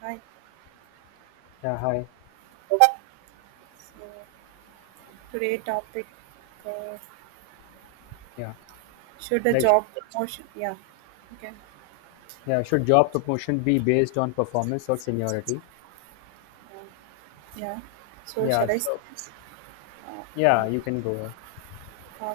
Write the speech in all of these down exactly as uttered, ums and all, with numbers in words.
Hi. Yeah, hi. So today topic uh, Yeah. should a Like, job promotion? Yeah. Okay. yeah, should job promotion be based on performance or seniority? Yeah. So Yeah, shall I? s- so Uh, yeah, yeah. you can go ahead. Uh,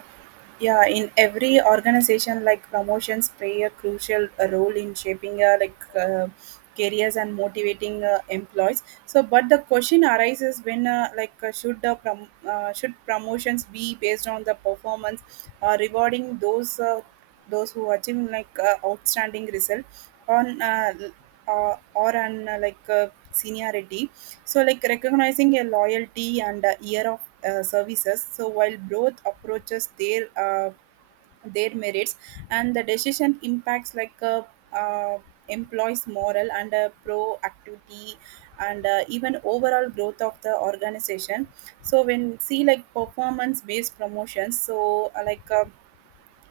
yeah, in every organization, like promotions play a crucial uh, role in shaping uh, like uh, careers and motivating uh, employees. So, but the question arises when uh, like uh, should the prom- uh, should promotions be based on the performance, uh, rewarding those uh, those who achieve like uh, outstanding result on uh, l- uh, or on uh, like uh, seniority. So, like recognizing a loyalty and a year of uh, services. So, while both approaches their uh, their merits, and the decision impacts like uh, uh, employees' moral and uh, proactivity and uh, even overall growth of the organization. So, when see like performance based promotions, so uh, like uh,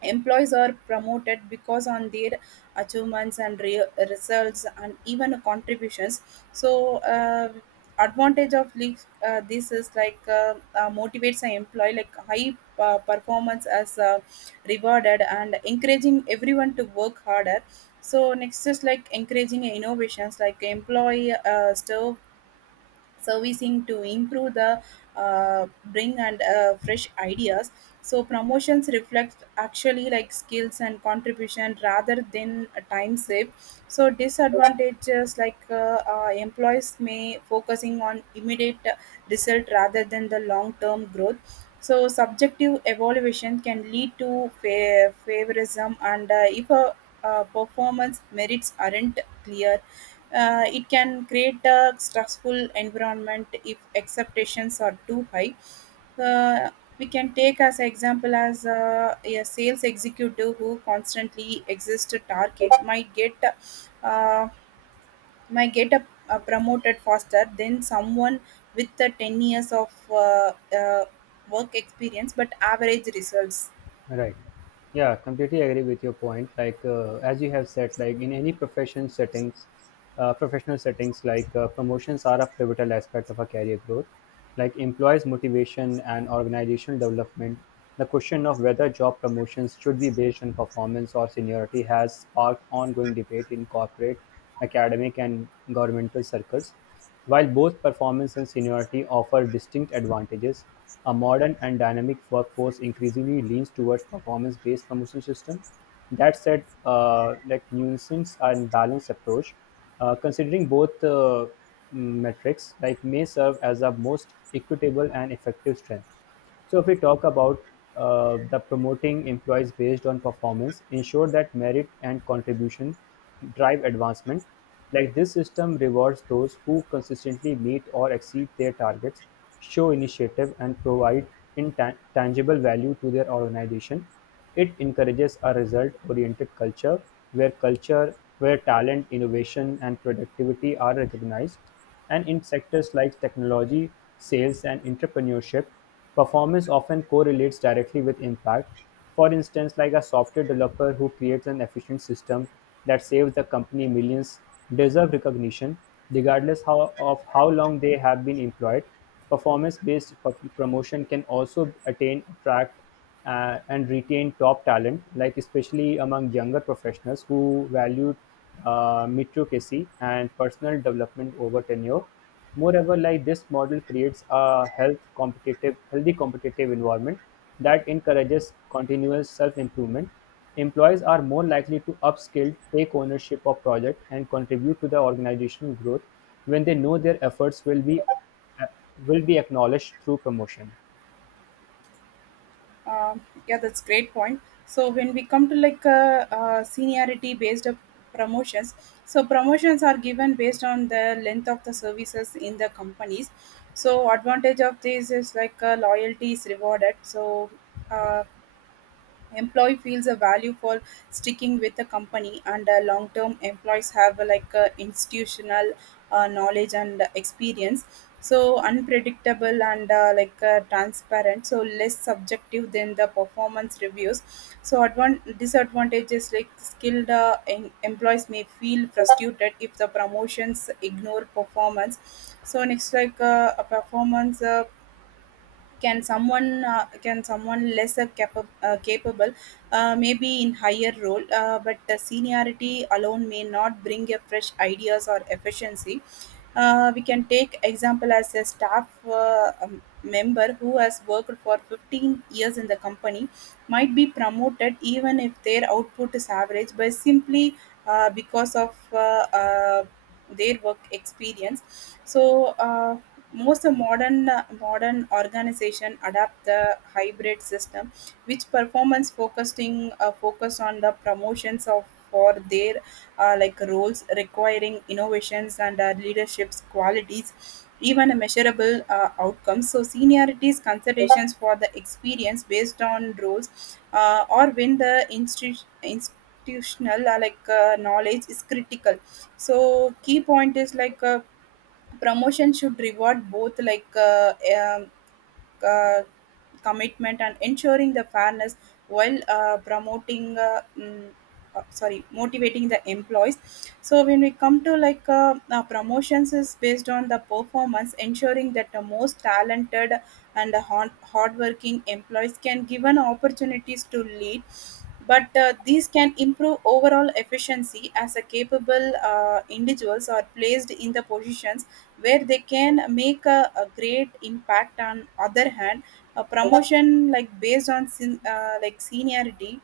employees are promoted because on their achievements and re- results and even contributions. So, uh, Advantage of leave, uh, this is like uh, uh, motivates an employee like high uh, performance as uh, rewarded and encouraging everyone to work harder. So next is like encouraging innovations, like employee uh, serve servicing to improve the uh, bring and uh, fresh ideas. So promotions reflect actually like skills and contribution rather than a time save. So disadvantages like uh, uh, employees may focusing on immediate result rather than the long term growth. So subjective evaluation can lead to fa- favorism, and uh, if a uh, performance merits aren't clear, uh, it can create a stressful environment if expectations are too high. Uh, we can take as an example as a, a sales executive who constantly exists to target might get uh, might get a, a promoted faster than someone with the ten years of uh, uh, work experience but average results. Right. Yeah, completely agree with your point. Like uh, as you have said, like in any profession settings, uh, professional settings, like uh, promotions are a pivotal aspect of a career growth. Like employees' motivation and organizational development, the question of whether job promotions should be based on performance or seniority has sparked ongoing debate in corporate, academic, and governmental circles. While both performance and seniority offer distinct advantages, a modern and dynamic workforce increasingly leans towards performance-based promotion system. That said, uh, like nuisance and balanced approach, uh, considering both uh, metrics, like may serve as a most equitable and effective strength. So if we talk about uh, the promoting employees based on performance, ensure that merit and contribution drive advancement. Like this system rewards those who consistently meet or exceed their targets, show initiative, and provide intangible value to their organization. It encourages a result-oriented culture where culture, where talent, innovation, and productivity are recognized, and in sectors like technology, sales, and entrepreneurship, performance often correlates directly with impact. For instance, like a software developer who creates an efficient system that saves the company millions deserve recognition regardless how, of how long they have been employed. Performance based promotion can also attain, attract, uh, and retain top talent, like especially among younger professionals who valued uh, meritocracy and personal development over tenure. Moreover, like this model creates a health competitive, healthy competitive environment that encourages continuous self-improvement. Employees are more likely to upskill, take ownership of project, and contribute to the organizational growth when they know their efforts will be uh, will be acknowledged through promotion. Um, yeah, that's great point. So when we come to like uh, uh, seniority based of promotions, so promotions are given based on the length of the services in the companies. So advantage of this is like uh, loyalty is rewarded. So uh, employee feels a value for sticking with the company, and uh, long term employees have uh, like uh, institutional uh, knowledge and experience. So unpredictable and uh, like uh, transparent, so less subjective than the performance reviews. So advan- disadvantages, like skilled uh, em- employees may feel frustrated if the promotions ignore performance. So next like uh, a performance uh, can someone uh, can someone lesser capa- uh, capable uh, maybe in higher role, uh, but the seniority alone may not bring a fresh ideas or efficiency. Uh, we can take example as a staff uh, um, member who has worked for fifteen years in the company might be promoted even if their output is average, but simply uh, because of uh, uh, their work experience. So uh, most of modern uh, modern organization adapt the hybrid system, which performance focusing uh, focus on the promotions of for their uh, like roles requiring innovations and uh, leadership's qualities, even a measurable uh, outcome. So seniorities considerations for the experience based on roles, uh, or when the institu- institutional uh, like uh, knowledge is critical. So key point is like uh, promotion should reward both like uh, um, uh, commitment and ensuring the fairness while uh, promoting uh, mm, uh, sorry motivating the employees. So when we come to like uh, uh, promotions is based on the performance, ensuring that the most talented and hard hardworking employees can given opportunities to lead. But uh, these can improve overall efficiency as a capable uh, individuals are placed in the positions where they can make a, a great impact. On other hand, a promotion like based on sen- uh, like seniority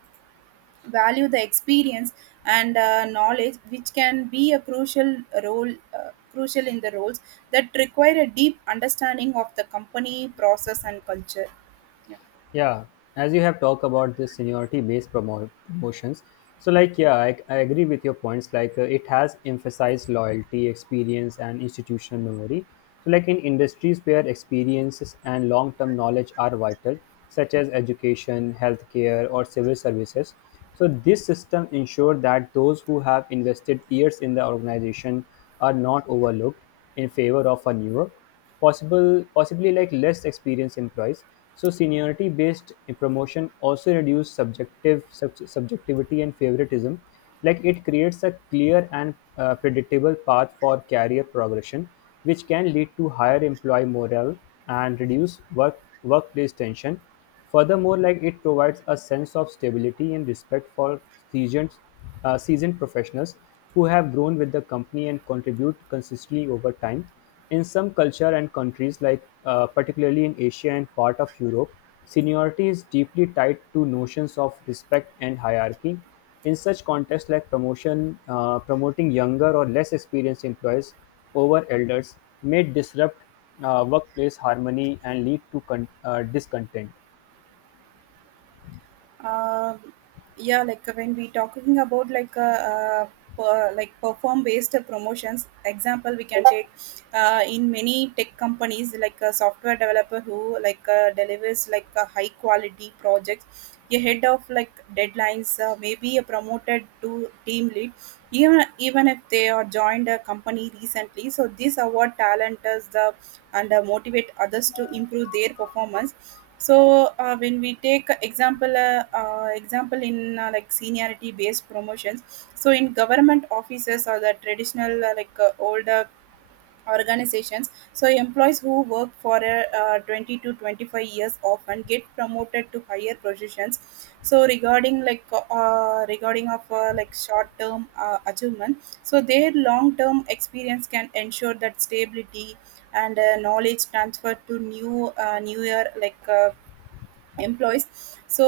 value the experience and uh, knowledge, which can be a crucial role uh, crucial in the roles that require a deep understanding of the company process and culture. Yeah. Yeah, as you have talked about this seniority-based promo- promotions, so like yeah, I, I agree with your points. Like uh, it has emphasized loyalty, experience, and institutional memory. So like in industries where experiences and long-term knowledge are vital, such as education, healthcare, or civil services. So this system ensures that those who have invested years in the organization are not overlooked in favor of a newer possible possibly like less experienced employees. So seniority based promotion also reduce subjective sub- subjectivity and favoritism. Like it creates a clear and uh, predictable path for career progression, which can lead to higher employee morale and reduce work workplace tension. Furthermore, like it provides a sense of stability and respect for seasoned, uh, seasoned professionals who have grown with the company and contribute consistently over time. In some cultures and countries, like uh, particularly in Asia and part of Europe, seniority is deeply tied to notions of respect and hierarchy. In such contexts, like promotion, uh, promoting younger or less experienced employees over elders may disrupt uh, workplace harmony and lead to con- uh, discontent. Um yeah, like uh, when we talking about like uh, uh, per, like perform based promotions, example we can take uh, in many tech companies, like a software developer who like uh, delivers like a high quality projects ahead of like deadlines uh, may be promoted to team lead, even even if they are joined a company recently. So this award talent is the and uh, motivate others to improve their performance. So uh, when we take example uh, uh, example in uh, like seniority based promotions, so in government offices or the traditional uh, like uh, older organizations, so employees who work for uh, uh, twenty to twenty-five years often get promoted to higher positions. So regarding like uh, uh, regarding of uh, like short term uh, achievement, so their long term experience can ensure that stability and uh, knowledge transfer to new uh, newer like uh, employees. so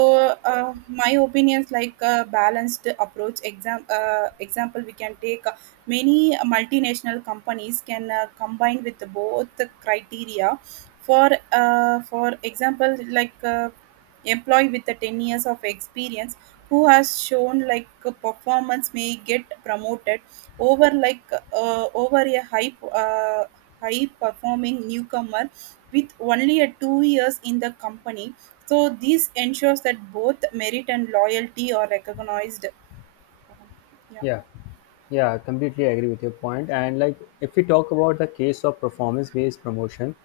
uh, my opinions like a balanced approach, exam uh, example we can take uh, many multinational companies can uh, combine with both the criteria. For uh, for example like uh, employee with the ten years of experience who has shown like a performance may get promoted over like uh, over a high uh, high performing newcomer with only a two years in the company. So this ensures that both merit and loyalty are recognized. Yeah, Yeah, yeah, I completely agree with your point. And like, if we talk about the case of performance-based promotion,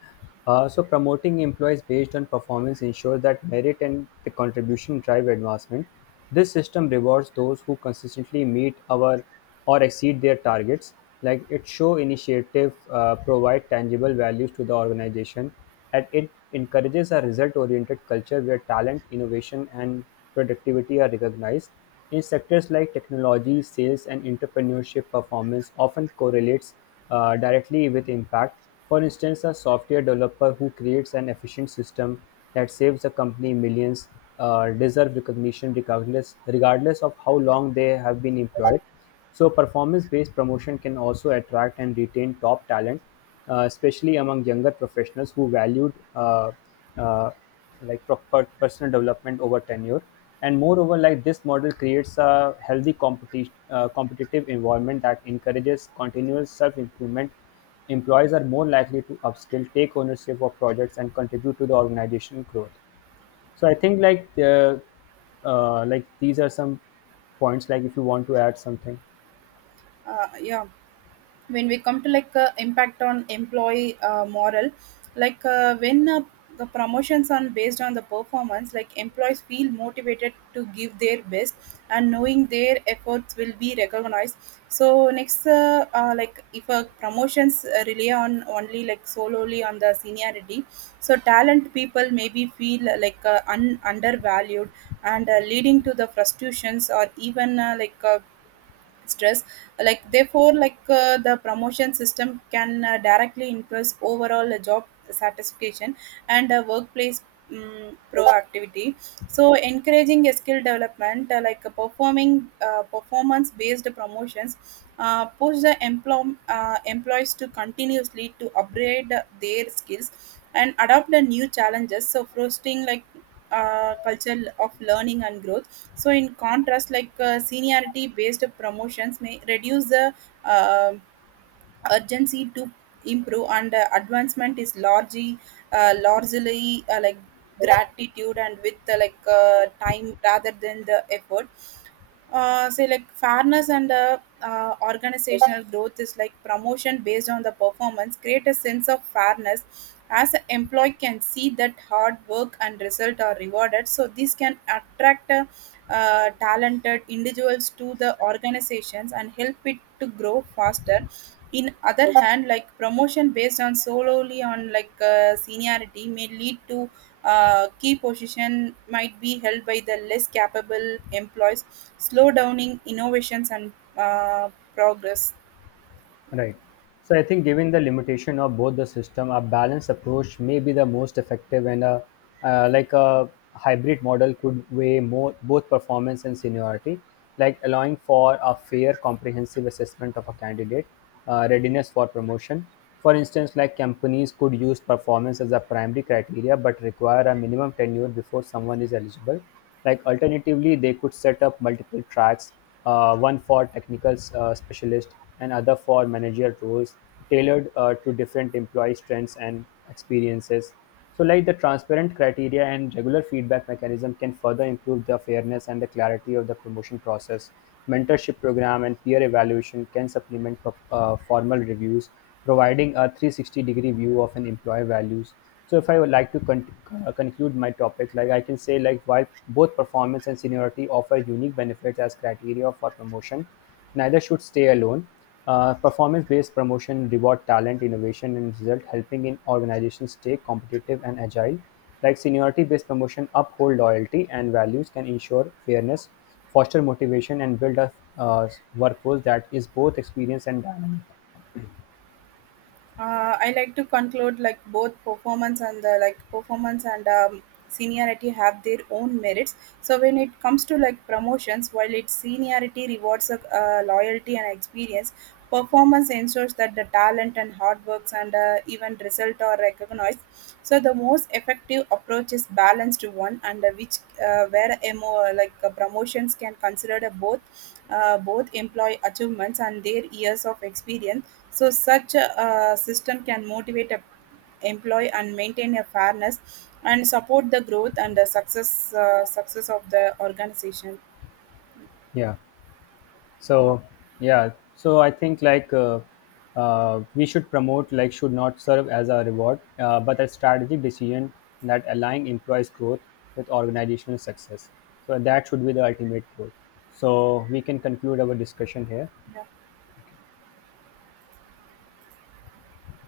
uh, so promoting employees based on performance ensures that merit and the contribution drive advancement. This system rewards those who consistently meet our or exceed their targets. Like it show initiative uh, provide tangible values to the organization, and it encourages a result-oriented culture where talent, innovation, and productivity are recognized in sectors like technology, sales and entrepreneurship performance often correlates uh, directly with impact. For instance, a software developer who creates an efficient system that saves a company millions uh, deserve recognition, regardless, regardless of how long they have been employed. So, performance based promotion can also attract and retain top talent, uh, especially among younger professionals who valued uh, uh, like pro- per- personal development over tenure. And moreover, like this model creates a healthy competition, uh, competitive environment that encourages continuous self-improvement. Employees are more likely to upskill, take ownership of projects, and contribute to the organization growth. So I think like uh, uh, like these are some points. Like if you want to add something. uh, yeah. When we come to like uh, impact on employee uh, moral, like uh, when uh, the promotions are based on the performance, like employees feel motivated to give their best and knowing their efforts will be recognized. So next, uh, uh, like if uh, promotions uh, rely on only like solely on the seniority, so talent people maybe feel uh, like uh, un- undervalued and uh, leading to the frustrations or even uh, like uh, stress. like therefore like uh, the promotion system can uh, directly influence overall uh, job satisfaction and uh, workplace um, proactivity. So encouraging a skill development, uh, like uh, performing uh, performance based promotions uh, push the employ- uh, employees to continuously to upgrade their skills and adopt the new challenges, so fostering like uh, culture of learning and growth. So in contrast, like uh, seniority based promotions may reduce the uh, urgency to improve, and uh, advancement is largely uh, largely uh, like gratitude and with uh, like uh, time rather than the effort. Uh, say like fairness and uh, uh, organizational growth is like promotion based on the performance create a sense of fairness, as an employee can see that hard work and result are rewarded. So this can attract uh, uh, talented individuals to the organizations and help it to grow faster. In other hand, like promotion based on solely on like uh, seniority may lead to uh, key position might be held by the less capable employees, slow downing innovations and uh, progress. Right. So I think given the limitation of both the system, a balanced approach may be the most effective, and a uh, like a hybrid model could weigh more both performance and seniority, like allowing for a fair, comprehensive assessment of a candidate, uh, readiness for promotion. For instance, like companies could use performance as a primary criteria but require a minimum tenure before someone is eligible. Like alternatively, they could set up multiple tracks, uh, one for technical uh, specialist and other for managerial roles, tailored uh, to different employee strengths and experiences. So like the transparent criteria and regular feedback mechanism can further improve the fairness and the clarity of the promotion process. Mentorship program and peer evaluation can supplement uh, formal reviews, providing a three sixty degree view of an employee values. So if I would like to con- uh, conclude my topic, like I can say like while both performance and seniority offer unique benefits as criteria for promotion, neither should stay alone. Uh, Performance-based promotion reward talent, innovation, and result, helping in organizations stay competitive and agile. Like seniority-based promotion uphold loyalty and values, can ensure fairness, foster motivation, and build a uh, workforce that is both experienced and dynamic. uh, I like to conclude like both performance and the like performance and um, seniority have their own merits. So when it comes to like promotions, while its seniority rewards of uh, loyalty and experience, performance ensures that the talent and hard works and uh, even result are recognized. So the most effective approach is balanced one, and uh, which uh, where mo like uh, promotions can consider the both uh, both employee achievements and their years of experience. So, such a, a system can motivate a employee and maintain a fairness and support the growth and the success uh, success of the organization. Yeah. So Uh, yeah, so I think like uh, uh, we should promote like should not serve as a reward, uh, but a strategic decision that align employees growth with organizational success, so that should be the ultimate goal. So we can conclude our discussion here. yeah.